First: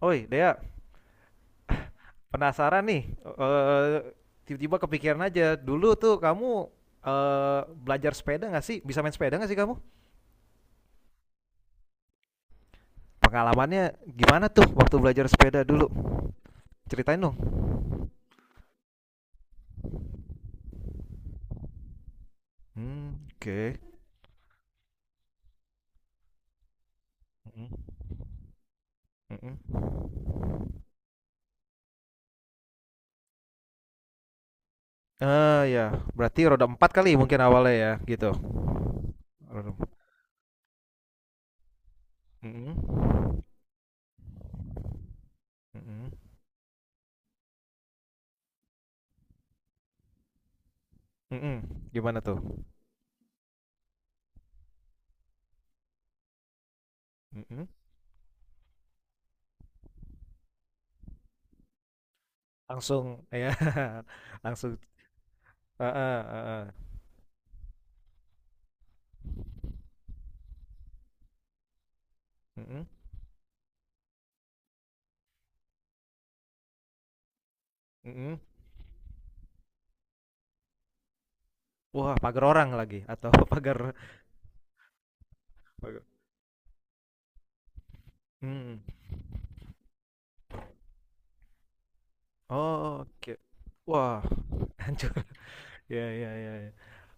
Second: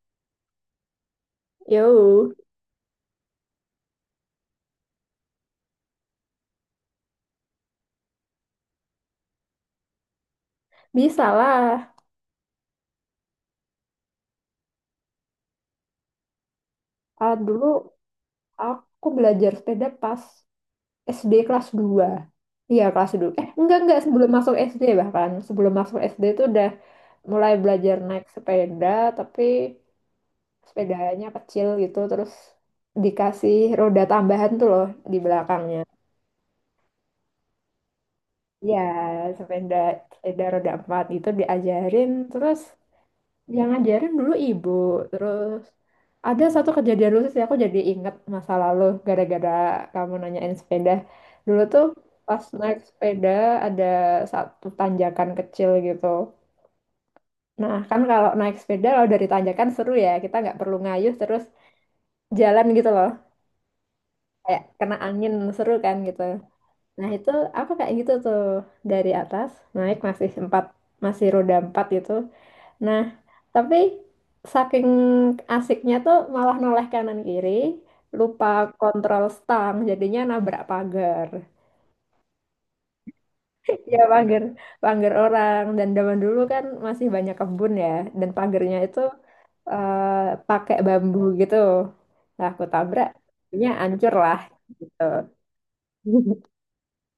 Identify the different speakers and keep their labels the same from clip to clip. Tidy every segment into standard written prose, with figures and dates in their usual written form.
Speaker 1: Oi, Dea,
Speaker 2: Yo,
Speaker 1: penasaran nih. Tiba-tiba kepikiran aja. Dulu tuh kamu eh, belajar sepeda nggak sih? Bisa main sepeda nggak sih kamu?
Speaker 2: bisa lah.
Speaker 1: Pengalamannya gimana tuh waktu belajar sepeda dulu? Ceritain
Speaker 2: Ah,
Speaker 1: dong.
Speaker 2: dulu aku belajar sepeda pas SD kelas dua. Iya, kelas
Speaker 1: Hmm,
Speaker 2: 2. Eh,
Speaker 1: oke.
Speaker 2: enggak, enggak. Sebelum masuk SD bahkan. Sebelum masuk SD itu udah mulai
Speaker 1: Mm-mm,
Speaker 2: belajar naik sepeda, tapi
Speaker 1: mm-mm.
Speaker 2: sepedanya kecil gitu. Terus dikasih roda tambahan tuh loh di belakangnya.
Speaker 1: Ya, berarti roda empat kali mungkin awalnya ya, gitu.
Speaker 2: Iya,
Speaker 1: Roda
Speaker 2: sepeda,
Speaker 1: empat.
Speaker 2: sepeda roda empat itu diajarin. Terus
Speaker 1: Mm-mm,
Speaker 2: yang ngajarin dulu ibu, terus
Speaker 1: mm-mm,
Speaker 2: ada satu kejadian lucu sih, aku jadi inget masa lalu gara-gara kamu nanyain sepeda.
Speaker 1: mm-mm.
Speaker 2: Dulu tuh
Speaker 1: Gimana tuh?
Speaker 2: pas naik sepeda ada satu tanjakan kecil gitu.
Speaker 1: Mm-mm.
Speaker 2: Nah kan, kalau naik sepeda kalau dari tanjakan seru ya, kita nggak perlu ngayuh, terus jalan gitu loh,
Speaker 1: Langsung, ya,
Speaker 2: kayak
Speaker 1: langsung.
Speaker 2: kena angin seru kan
Speaker 1: Heeh,
Speaker 2: gitu.
Speaker 1: heeh.
Speaker 2: Nah itu, aku kayak gitu tuh, dari atas naik masih roda empat gitu.
Speaker 1: Mm-mm.
Speaker 2: Nah, tapi saking asiknya tuh malah noleh kanan kiri,
Speaker 1: Mhm.
Speaker 2: lupa kontrol stang, jadinya nabrak pagar.
Speaker 1: Wah, pagar orang lagi atau pagar.
Speaker 2: Ya pagar, pagar orang. Dan
Speaker 1: Pagar.
Speaker 2: zaman dulu kan masih banyak kebun ya, dan pagarnya
Speaker 1: Mhm.
Speaker 2: itu eh, pakai bambu gitu. Nah, aku
Speaker 1: Oh,
Speaker 2: tabrak,
Speaker 1: oke.
Speaker 2: nya hancur
Speaker 1: Wah,
Speaker 2: lah gitu.
Speaker 1: hancur. Ya, ya, ya, ya.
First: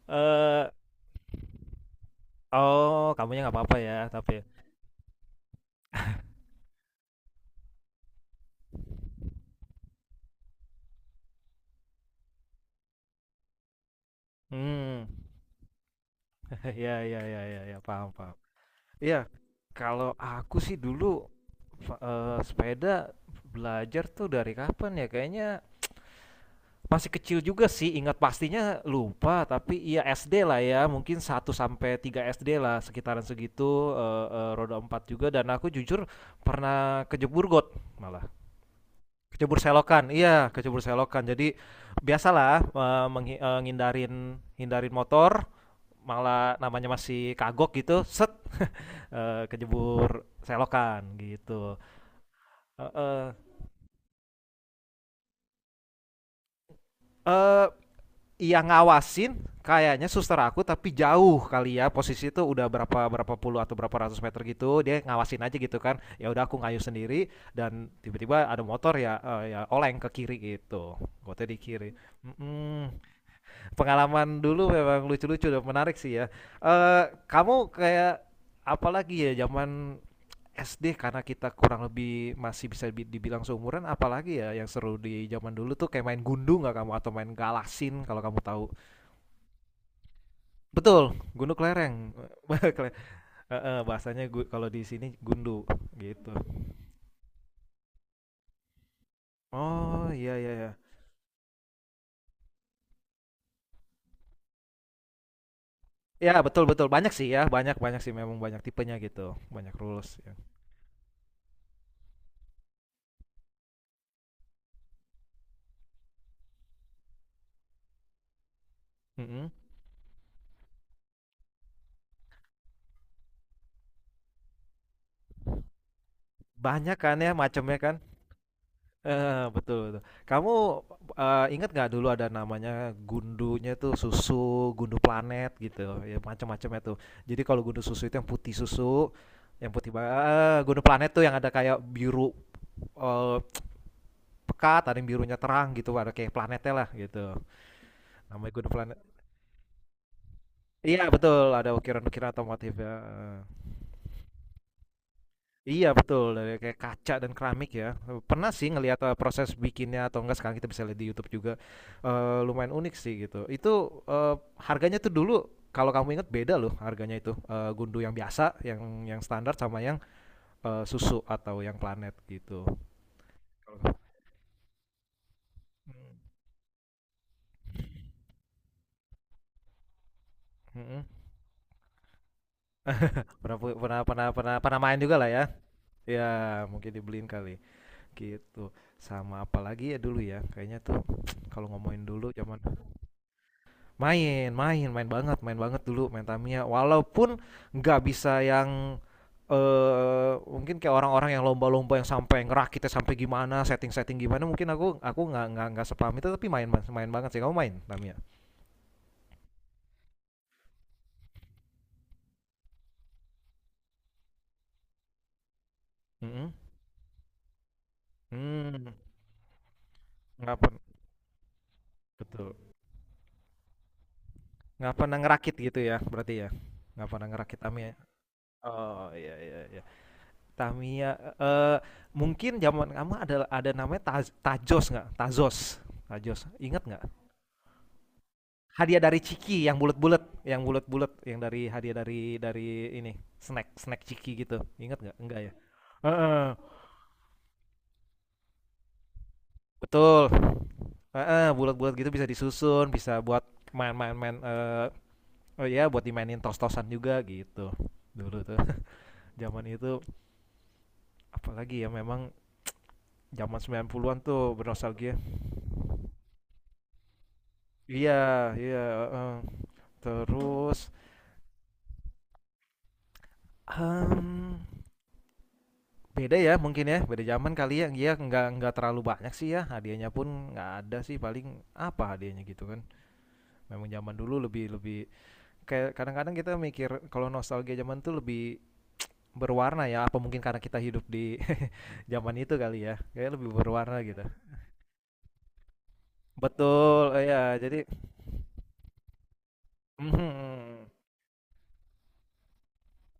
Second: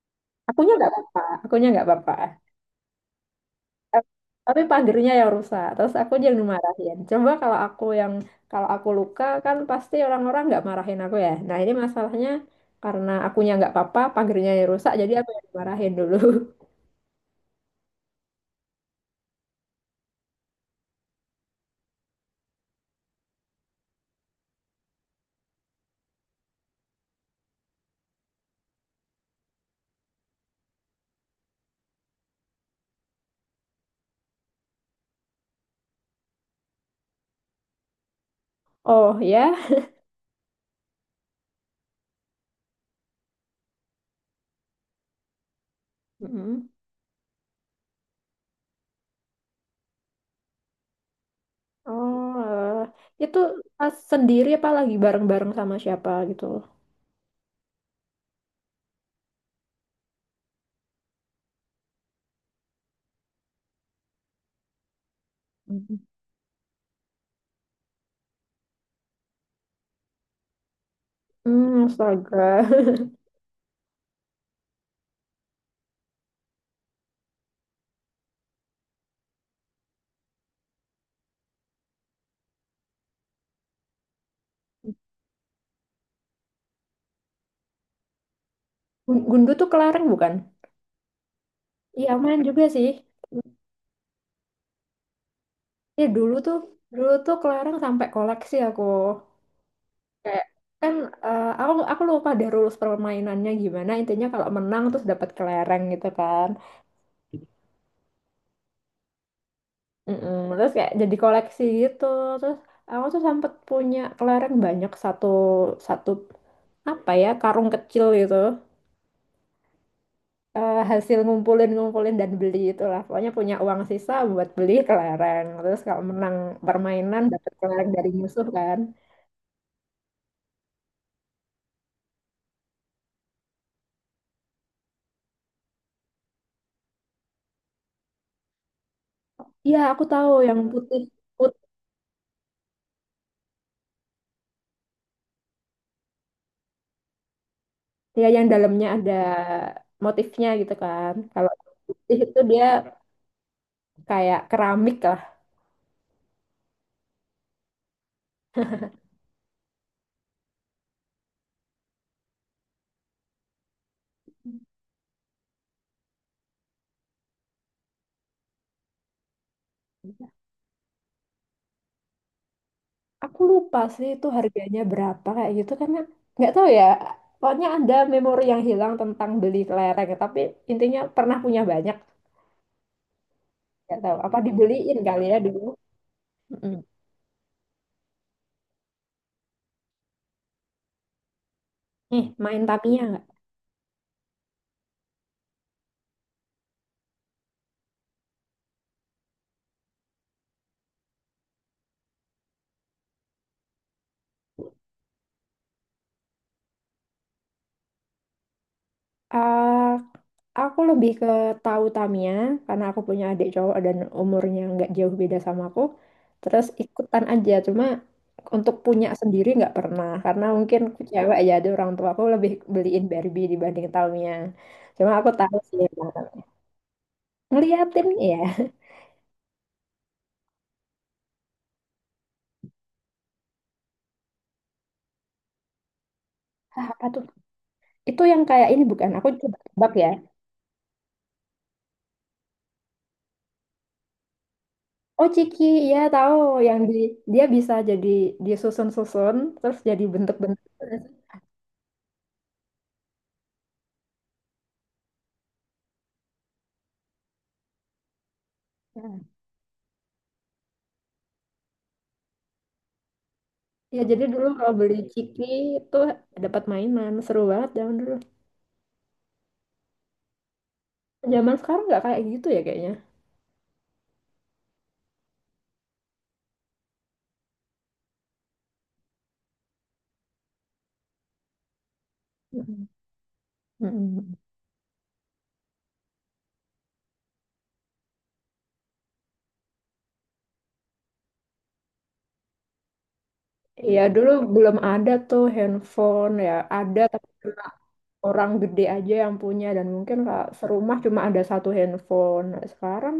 Speaker 1: Eee,
Speaker 2: Akunya nggak apa-apa, akunya nggak apa-apa.
Speaker 1: oh, kamunya nggak apa-apa ya tapi
Speaker 2: Tapi pagernya yang rusak, terus aku yang dimarahin. Coba, kalau aku luka kan pasti orang-orang nggak marahin aku ya. Nah ini masalahnya, karena akunya nggak apa-apa pagernya yang rusak,
Speaker 1: mmm,
Speaker 2: jadi aku yang dimarahin dulu.
Speaker 1: ya, ya, ya, ya, ya, paham paham. Iya, kalau aku sih dulu, sepeda belajar tuh dari kapan ya, kayaknya masih kecil juga sih, ingat pastinya lupa, tapi iya SD lah ya, mungkin satu sampai 3 SD lah, sekitaran segitu, eee eee, roda 4 juga, dan aku jujur pernah kejebur got malah,
Speaker 2: Oh ya.
Speaker 1: kejebur selokan, iya, kejebur selokan. Jadi biasalah, eee, menghi eee, ngindarin hindarin motor, malah
Speaker 2: Mm-mm.
Speaker 1: namanya masih kagok gitu, set, kejebur selokan gitu.
Speaker 2: Oh,
Speaker 1: Heeh.
Speaker 2: itu pas sendiri apa lagi bareng-bareng sama siapa gitu.
Speaker 1: Eee yang ngawasin kayaknya suster aku, tapi jauh kali ya, posisi itu udah berapa berapa puluh atau berapa ratus meter gitu, dia ngawasin aja gitu kan.
Speaker 2: Mm
Speaker 1: Ya udah, aku ngayuh sendiri dan tiba-tiba ada motor ya, ya, oleng ke kiri gitu, gotnya di
Speaker 2: hmm.
Speaker 1: kiri.
Speaker 2: Astaga.
Speaker 1: Mm-mm. Pengalaman dulu memang lucu-lucu dan menarik sih ya. eh Kamu kayak, apalagi ya zaman SD, karena kita kurang lebih masih bisa dibilang seumuran. Apalagi ya yang seru di zaman dulu tuh kayak main gundu nggak kamu, atau main galasin kalau kamu tahu?
Speaker 2: Gundu tuh kelereng bukan?
Speaker 1: Betul, gundu
Speaker 2: Iya,
Speaker 1: kelereng.
Speaker 2: main
Speaker 1: Bah-
Speaker 2: juga sih.
Speaker 1: kele- heeh, bahasanya gu kalau di sini gundu,
Speaker 2: Ya
Speaker 1: gitu.
Speaker 2: dulu tuh kelereng sampai koleksi aku,
Speaker 1: Oh, iya,
Speaker 2: kayak,
Speaker 1: iya, iya.
Speaker 2: kan, aku lupa deh rules permainannya gimana. Intinya kalau menang terus dapat kelereng gitu
Speaker 1: Iya,
Speaker 2: kan.
Speaker 1: betul betul, banyak sih ya, banyak banyak sih, memang banyak tipenya gitu, banyak rules ya.
Speaker 2: Mm-mm. Terus kayak jadi koleksi gitu. Terus aku tuh sempet punya kelereng banyak, satu satu apa ya, karung kecil gitu.
Speaker 1: Mhm.
Speaker 2: Hasil ngumpulin ngumpulin dan beli itulah, pokoknya punya uang sisa buat beli kelereng. Terus kalau menang
Speaker 1: Banyak kan
Speaker 2: permainan
Speaker 1: ya
Speaker 2: dapat
Speaker 1: macamnya
Speaker 2: kelereng
Speaker 1: kan?
Speaker 2: dari musuh kan.
Speaker 1: Heeh, betul betul. Kamu, inget nggak dulu ada namanya gundunya tuh susu, gundu planet gitu, ya macam-macamnya tuh. Jadi kalau gundu susu itu yang putih susu, yang
Speaker 2: Iya,
Speaker 1: putih ba
Speaker 2: aku tahu
Speaker 1: eh,
Speaker 2: yang
Speaker 1: gundu
Speaker 2: putih,
Speaker 1: planet tuh yang ada kayak biru, eh, pekat, ada yang birunya terang gitu, ada kayak planetnya lah gitu.
Speaker 2: dia yang
Speaker 1: Namanya Good
Speaker 2: dalamnya
Speaker 1: Planet.
Speaker 2: ada motifnya gitu
Speaker 1: Iya
Speaker 2: kan.
Speaker 1: betul,
Speaker 2: Kalau
Speaker 1: ada
Speaker 2: putih
Speaker 1: ukiran-ukiran
Speaker 2: itu dia
Speaker 1: otomotif ya. Eh.
Speaker 2: kayak keramik lah.
Speaker 1: Iya betul, dari kayak kaca dan keramik ya. Pernah sih ngelihat proses bikinnya atau enggak, sekarang kita bisa lihat di YouTube juga. Lumayan unik sih gitu. Itu harganya tuh dulu, kalau kamu ingat, beda loh harganya itu. Gundu yang biasa, yang standar, sama yang susu atau yang planet gitu.
Speaker 2: Aku lupa sih itu harganya berapa kayak gitu, karena nggak tahu ya. Pokoknya ada memori yang hilang tentang beli kelereng, tapi intinya
Speaker 1: Mm-mm.
Speaker 2: pernah punya banyak.
Speaker 1: Pernah, pernah
Speaker 2: Nggak tahu
Speaker 1: pernah
Speaker 2: apa
Speaker 1: pernah pernah main
Speaker 2: dibeliin
Speaker 1: juga
Speaker 2: kali
Speaker 1: lah
Speaker 2: ya
Speaker 1: ya.
Speaker 2: dulu.
Speaker 1: Ya,
Speaker 2: Mm-mm.
Speaker 1: mungkin dibeliin kali. Gitu, sama apalagi ya dulu ya, kayaknya tuh kalau ngomongin
Speaker 2: Nih,
Speaker 1: dulu zaman
Speaker 2: main Tamiya nggak?
Speaker 1: main, main, main banget dulu main Tamiya. Walaupun nggak bisa yang, mungkin kayak orang-orang yang lomba-lomba yang sampai ngerakitnya sampai gimana, setting-setting gimana, mungkin aku nggak sepaham itu, tapi main banget sih. Kamu main Tamiya?
Speaker 2: Ah, aku lebih ke tahu Tamiya karena aku punya adik cowok dan umurnya nggak jauh beda sama aku.
Speaker 1: Mhm,
Speaker 2: Terus ikutan aja, cuma untuk
Speaker 1: mmm,
Speaker 2: punya sendiri nggak pernah, karena
Speaker 1: nggak pernah,
Speaker 2: mungkin aku cewek ya, ada orang tua aku lebih
Speaker 1: betul,
Speaker 2: beliin Barbie dibanding Tamiya.
Speaker 1: nggak
Speaker 2: Cuma
Speaker 1: pernah
Speaker 2: aku
Speaker 1: ngerakit
Speaker 2: tahu sih,
Speaker 1: gitu ya
Speaker 2: emang.
Speaker 1: berarti ya? Nggak pernah ngerakit Tamiya?
Speaker 2: Ngeliatin ya.
Speaker 1: Oh, iya, iya, iya. Tamiya, eh mungkin zaman kamu ada namanya Tajos nggak? Tazos. Tajos. Ingat
Speaker 2: Ah,
Speaker 1: nggak?
Speaker 2: apa tuh? Itu yang kayak ini
Speaker 1: Hadiah
Speaker 2: bukan?
Speaker 1: dari
Speaker 2: Aku coba
Speaker 1: Ciki yang
Speaker 2: tebak ya.
Speaker 1: bulat-bulat, yang dari hadiah dari ini, snack snack Ciki gitu. Ingat nggak?
Speaker 2: Oh
Speaker 1: Enggak ya.
Speaker 2: Ciki, ya tahu,
Speaker 1: Heeh.
Speaker 2: yang dia bisa jadi disusun-susun terus jadi
Speaker 1: Betul.
Speaker 2: bentuk-bentuk.
Speaker 1: Heeh, bulat-bulat gitu bisa disusun, bisa buat main-main-main oh iya, buat dimainin tos-tosan juga gitu. Dulu tuh zaman itu, apalagi ya memang zaman
Speaker 2: Ya
Speaker 1: 90-an
Speaker 2: jadi
Speaker 1: tuh,
Speaker 2: dulu kalau beli
Speaker 1: bernostalgia.
Speaker 2: ciki itu dapat mainan seru banget zaman
Speaker 1: Iya,
Speaker 2: dulu.
Speaker 1: iya, heeh. Terus
Speaker 2: Zaman sekarang nggak kayak gitu ya kayaknya.
Speaker 1: em, beda ya mungkin ya, beda zaman kali ya. Dia nggak terlalu banyak sih ya. Hadiahnya pun nggak ada sih, paling apa hadiahnya gitu kan.
Speaker 2: Mm-mm.
Speaker 1: Memang zaman dulu
Speaker 2: Mm-mm.
Speaker 1: lebih lebih kayak kadang-kadang kita mikir kalau nostalgia zaman tuh lebih berwarna ya. Apa mungkin karena kita hidup di zaman itu kali ya. Kayak lebih berwarna
Speaker 2: Ya
Speaker 1: gitu.
Speaker 2: dulu belum ada tuh handphone, ya ada
Speaker 1: Betul,
Speaker 2: tapi
Speaker 1: ya.
Speaker 2: cuma
Speaker 1: Jadi
Speaker 2: orang gede aja yang punya, dan mungkin kalau
Speaker 1: mhm,
Speaker 2: serumah cuma ada satu handphone. Nah, sekarang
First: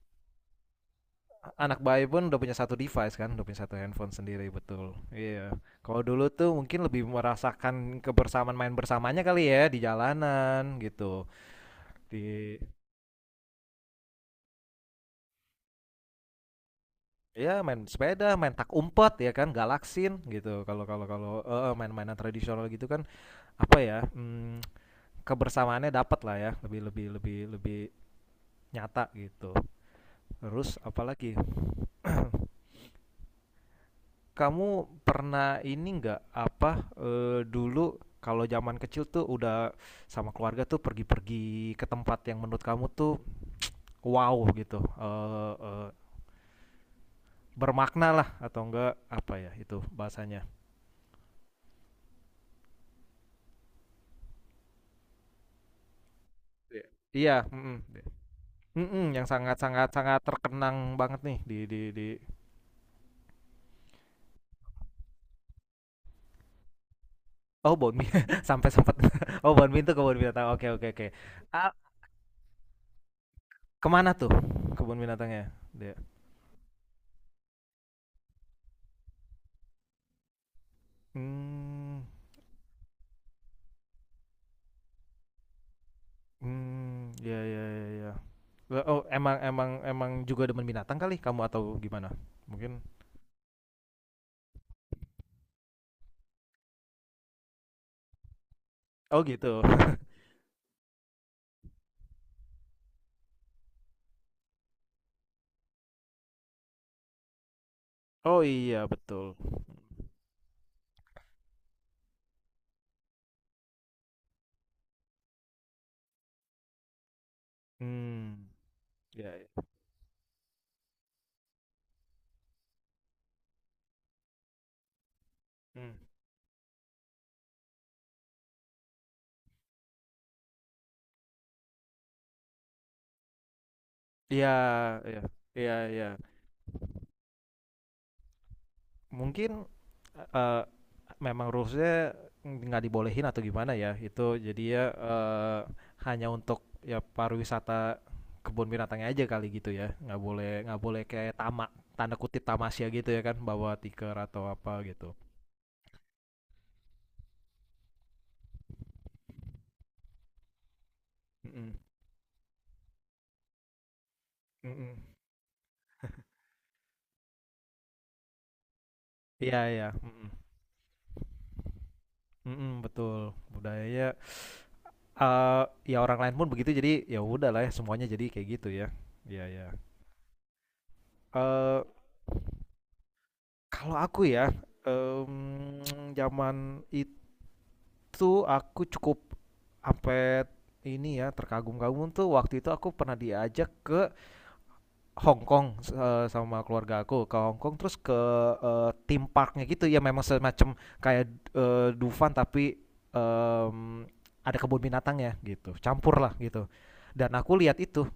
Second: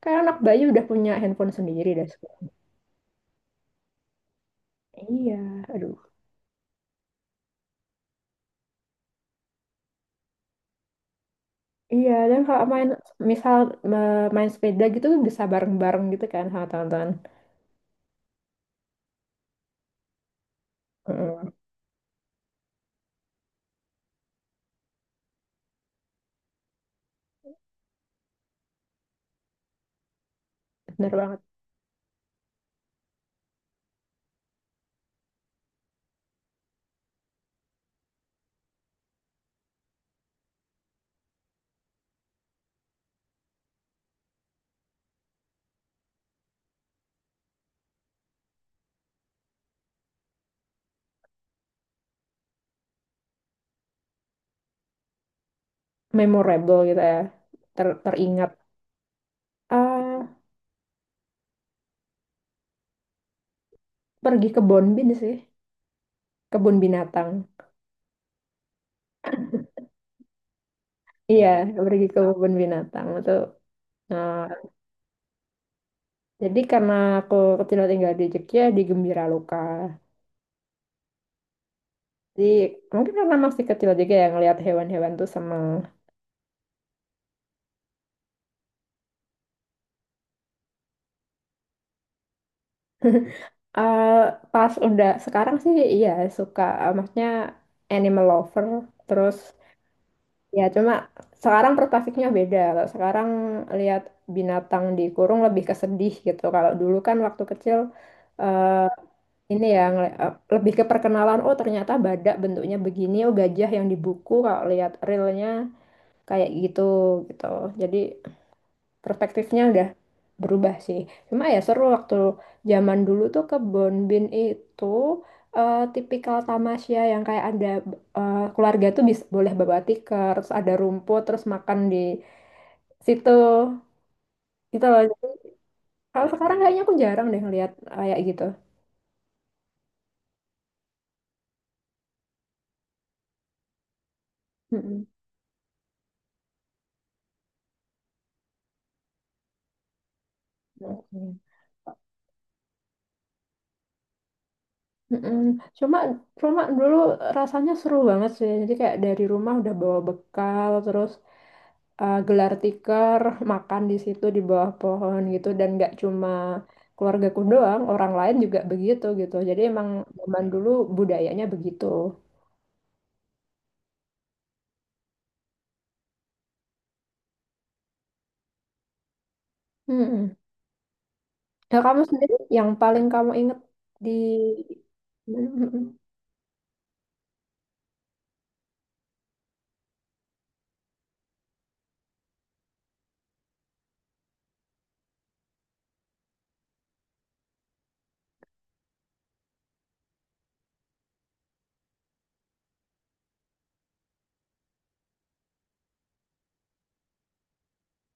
Speaker 2: kayak anak bayi udah punya handphone
Speaker 1: anak
Speaker 2: sendiri
Speaker 1: bayi
Speaker 2: deh.
Speaker 1: pun udah punya satu device kan, udah punya satu handphone sendiri, betul.
Speaker 2: Iya,
Speaker 1: Iya.
Speaker 2: aduh.
Speaker 1: Kalau dulu tuh mungkin lebih merasakan kebersamaan main bersamanya kali ya, di jalanan gitu.
Speaker 2: Iya,
Speaker 1: Di
Speaker 2: dan kalau main misal main sepeda gitu bisa bareng-bareng gitu kan sama teman-teman.
Speaker 1: Ya, main sepeda, main tak umpet ya kan, galaksin gitu. Kalau kalau kalau
Speaker 2: Mm-mm.
Speaker 1: eh, main-mainan tradisional gitu kan, apa ya? Hmm, kebersamaannya dapat lah ya, lebih lebih lebih lebih nyata gitu. Terus
Speaker 2: Bener
Speaker 1: apalagi,
Speaker 2: banget.
Speaker 1: kamu pernah ini nggak, apa dulu kalau zaman kecil tuh udah sama keluarga tuh pergi-pergi ke tempat yang menurut kamu tuh wow gitu, bermakna lah, atau enggak, apa ya itu bahasanya?
Speaker 2: Memorable gitu ya,
Speaker 1: Iya, mm-mm.
Speaker 2: teringat.
Speaker 1: Mm-mm, yang sangat-sangat sangat
Speaker 2: Ah,
Speaker 1: terkenang banget nih di di
Speaker 2: pergi ke Bonbin sih, kebun binatang.
Speaker 1: oh Bon Mie, sampai sempat oh Bon Mie itu kebun binatang, oke, oke, oke.
Speaker 2: Iya,
Speaker 1: Ah,
Speaker 2: pergi ke kebun binatang itu.
Speaker 1: kemana tuh
Speaker 2: Nah,
Speaker 1: kebun binatangnya dia?
Speaker 2: jadi karena aku kecil tinggal di Jogja di Gembira Loka,
Speaker 1: Hmm.
Speaker 2: jadi mungkin karena masih kecil juga ya, ngelihat hewan-hewan tuh seneng.
Speaker 1: Hmm, ya, ya, ya, iya. Oh, emang emang emang juga demen binatang kali kamu, atau gimana? Mungkin
Speaker 2: Eh, Pas udah sekarang sih iya suka, maksudnya animal lover,
Speaker 1: oh
Speaker 2: terus.
Speaker 1: gitu.
Speaker 2: Ya, cuma sekarang perspektifnya beda. Kalau sekarang lihat binatang dikurung lebih kesedih gitu. Kalau dulu kan waktu kecil,
Speaker 1: Oh
Speaker 2: eh,
Speaker 1: iya, betul.
Speaker 2: ini ya, lebih ke perkenalan. Oh, ternyata badak bentuknya begini. Oh, gajah yang di buku kalau lihat realnya kayak gitu gitu. Jadi
Speaker 1: Hmm, ya,
Speaker 2: perspektifnya
Speaker 1: iya.
Speaker 2: udah berubah sih. Cuma ya seru waktu zaman dulu tuh kebon bin itu,
Speaker 1: Mmm.
Speaker 2: tipikal tamasya yang kayak ada, keluarga tuh bisa boleh bawa tikar, terus ada rumput, terus makan di situ
Speaker 1: Iya,
Speaker 2: gitu loh.
Speaker 1: iya.
Speaker 2: Jadi,
Speaker 1: Iya, iya.
Speaker 2: kalau sekarang kayaknya aku jarang deh ngeliat kayak gitu.
Speaker 1: Mungkin, eh, eh, memang rules nggak dibolehin atau gimana ya, itu jadinya,
Speaker 2: Mm-mm.
Speaker 1: hanya untuk ya pariwisata kebun binatangnya aja kali gitu ya, nggak boleh kayak
Speaker 2: Oke.
Speaker 1: tamak tanda kutip tamasya gitu ya kan, bawa tikar atau apa gitu.
Speaker 2: Mm-mm. Cuma cuma dulu rasanya seru banget sih. Jadi kayak dari rumah udah bawa bekal, terus
Speaker 1: Mhm,
Speaker 2: gelar tikar makan di situ di bawah
Speaker 1: mhm.
Speaker 2: pohon gitu, dan nggak cuma keluargaku doang, orang lain juga begitu gitu,
Speaker 1: Iya
Speaker 2: jadi
Speaker 1: iya,
Speaker 2: emang
Speaker 1: mhm.
Speaker 2: zaman dulu budayanya begitu.
Speaker 1: Mhm, betul. Budayanya, eee, ya orang lain pun begitu, jadi ya udahlah ya, semuanya jadi kayak gitu ya. Iya, iya.
Speaker 2: Mm-mm. Nah,
Speaker 1: Eee,
Speaker 2: kamu sendiri yang paling kamu inget
Speaker 1: Kalau
Speaker 2: di.
Speaker 1: aku ya,
Speaker 2: Mm-mm.
Speaker 1: zaman itu aku cukup sampai ini ya, terkagum-kagum tuh waktu itu aku pernah diajak ke Hong Kong, sama keluarga aku ke Hong Kong, terus ke theme parknya gitu ya, memang semacam kayak Dufan tapi em, ada kebun binatang ya, gitu campur lah gitu, dan aku lihat itu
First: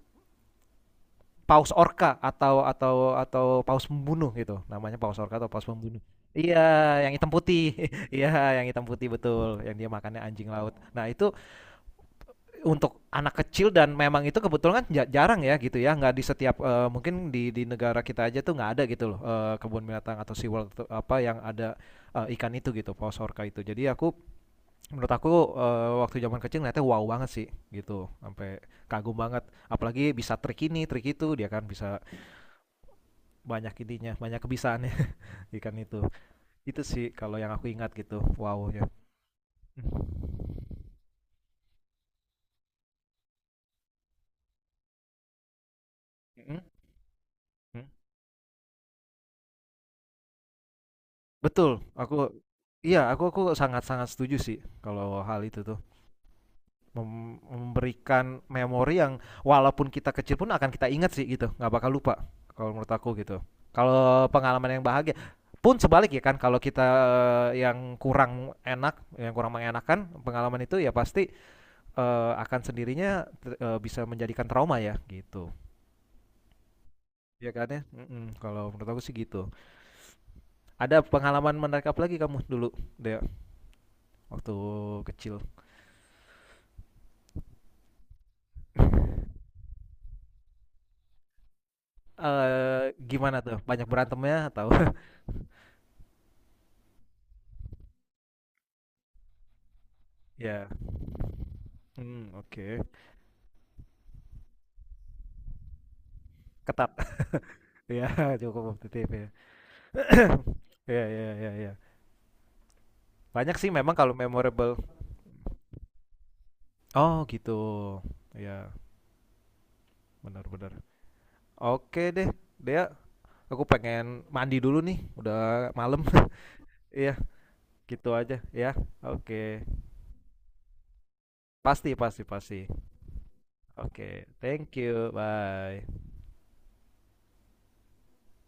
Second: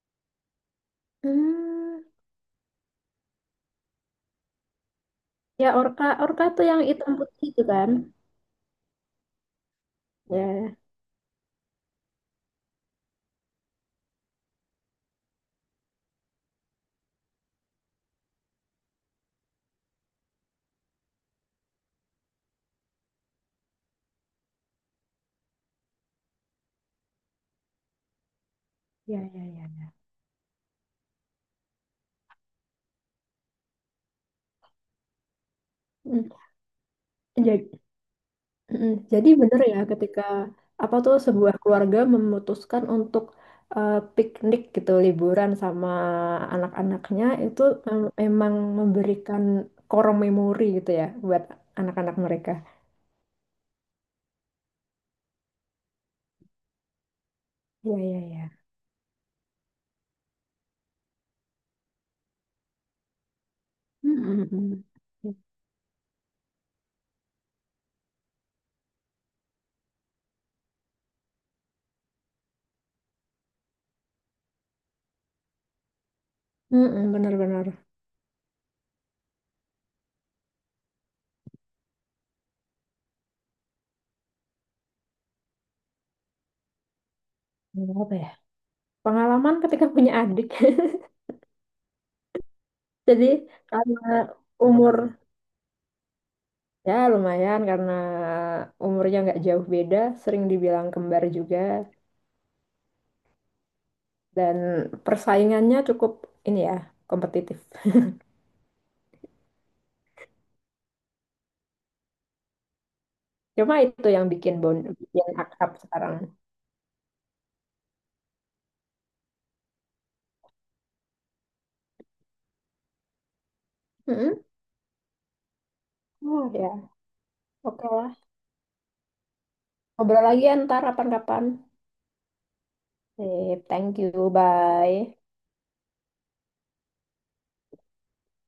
Speaker 1: paus
Speaker 2: Hmm,
Speaker 1: orca atau paus pembunuh gitu namanya, paus orca atau paus
Speaker 2: ya
Speaker 1: pembunuh,
Speaker 2: orka orka
Speaker 1: iya,
Speaker 2: tuh yang
Speaker 1: yang
Speaker 2: hitam
Speaker 1: hitam
Speaker 2: putih itu
Speaker 1: putih.
Speaker 2: kan.
Speaker 1: Iya, yang hitam putih, betul, yang dia makannya anjing laut.
Speaker 2: Ya
Speaker 1: Nah itu untuk anak kecil, dan memang itu kebetulan kan jarang ya gitu ya, nggak di setiap, mungkin di negara kita aja tuh nggak ada gitu loh, kebun binatang atau SeaWorld apa yang ada ikan itu gitu, paus orca itu. Jadi aku, menurut aku, waktu zaman kecil ngeliatnya wow banget sih gitu, sampai kagum
Speaker 2: ya
Speaker 1: banget,
Speaker 2: ya ya.
Speaker 1: apalagi bisa trik ini trik itu, dia kan bisa banyak ininya, banyak kebisaannya, ikan itu
Speaker 2: Hmm.
Speaker 1: itu sih kalau yang aku
Speaker 2: Jadi.
Speaker 1: ingat, gitu wow ya.
Speaker 2: Mm-mm. Jadi bener ya,
Speaker 1: Mm.
Speaker 2: ketika apa tuh, sebuah keluarga memutuskan untuk, piknik gitu, liburan sama
Speaker 1: Mm-mm.
Speaker 2: anak-anaknya itu
Speaker 1: Mm.
Speaker 2: emang memberikan korong memori gitu ya buat
Speaker 1: Betul, aku,
Speaker 2: anak-anak mereka.
Speaker 1: iya, aku sangat-sangat setuju sih kalau hal itu tuh. Mem
Speaker 2: Iya iya
Speaker 1: memberikan
Speaker 2: iya.
Speaker 1: memori yang, walaupun kita kecil pun akan kita ingat sih gitu, nggak bakal lupa kalau menurut aku gitu. Kalau pengalaman
Speaker 2: Mm-mm.
Speaker 1: yang bahagia pun sebalik ya kan, kalau kita yang kurang enak, yang kurang mengenakan pengalaman itu ya pasti, akan sendirinya bisa menjadikan trauma ya gitu,
Speaker 2: Mm-mm,
Speaker 1: ya kan
Speaker 2: benar-benar.
Speaker 1: ya? Mhm, kalau menurut aku sih gitu. Ada pengalaman menarik apa lagi kamu dulu, Dea, waktu kecil?
Speaker 2: Hmm, apa ya? Pengalaman ketika punya adik. Jadi,
Speaker 1: Gimana tuh? Banyak
Speaker 2: karena
Speaker 1: berantemnya atau
Speaker 2: umur ya lumayan, karena umurnya nggak jauh beda, sering
Speaker 1: ya,
Speaker 2: dibilang kembar juga.
Speaker 1: mmm, oke.
Speaker 2: Dan persaingannya cukup ini ya,
Speaker 1: Ketat.
Speaker 2: kompetitif.
Speaker 1: Ya, cukup kompetitif ya. Ya, ya, ya, iya. Banyak sih
Speaker 2: Cuma
Speaker 1: memang
Speaker 2: itu
Speaker 1: kalau
Speaker 2: yang bikin
Speaker 1: memorable.
Speaker 2: bond, bikin akrab sekarang.
Speaker 1: Oh gitu. Ya, benar-benar. Oke deh, Dea, aku pengen
Speaker 2: Mm-mm.
Speaker 1: mandi dulu nih, udah malam.
Speaker 2: Oh ya,
Speaker 1: Iya,
Speaker 2: oke
Speaker 1: gitu
Speaker 2: lah.
Speaker 1: aja ya. Oke.
Speaker 2: Ngobrol lagi ya ntar kapan-kapan.
Speaker 1: Pasti, pasti, pasti.
Speaker 2: Sip, thank
Speaker 1: Oke,
Speaker 2: you,
Speaker 1: thank you,
Speaker 2: bye.
Speaker 1: bye.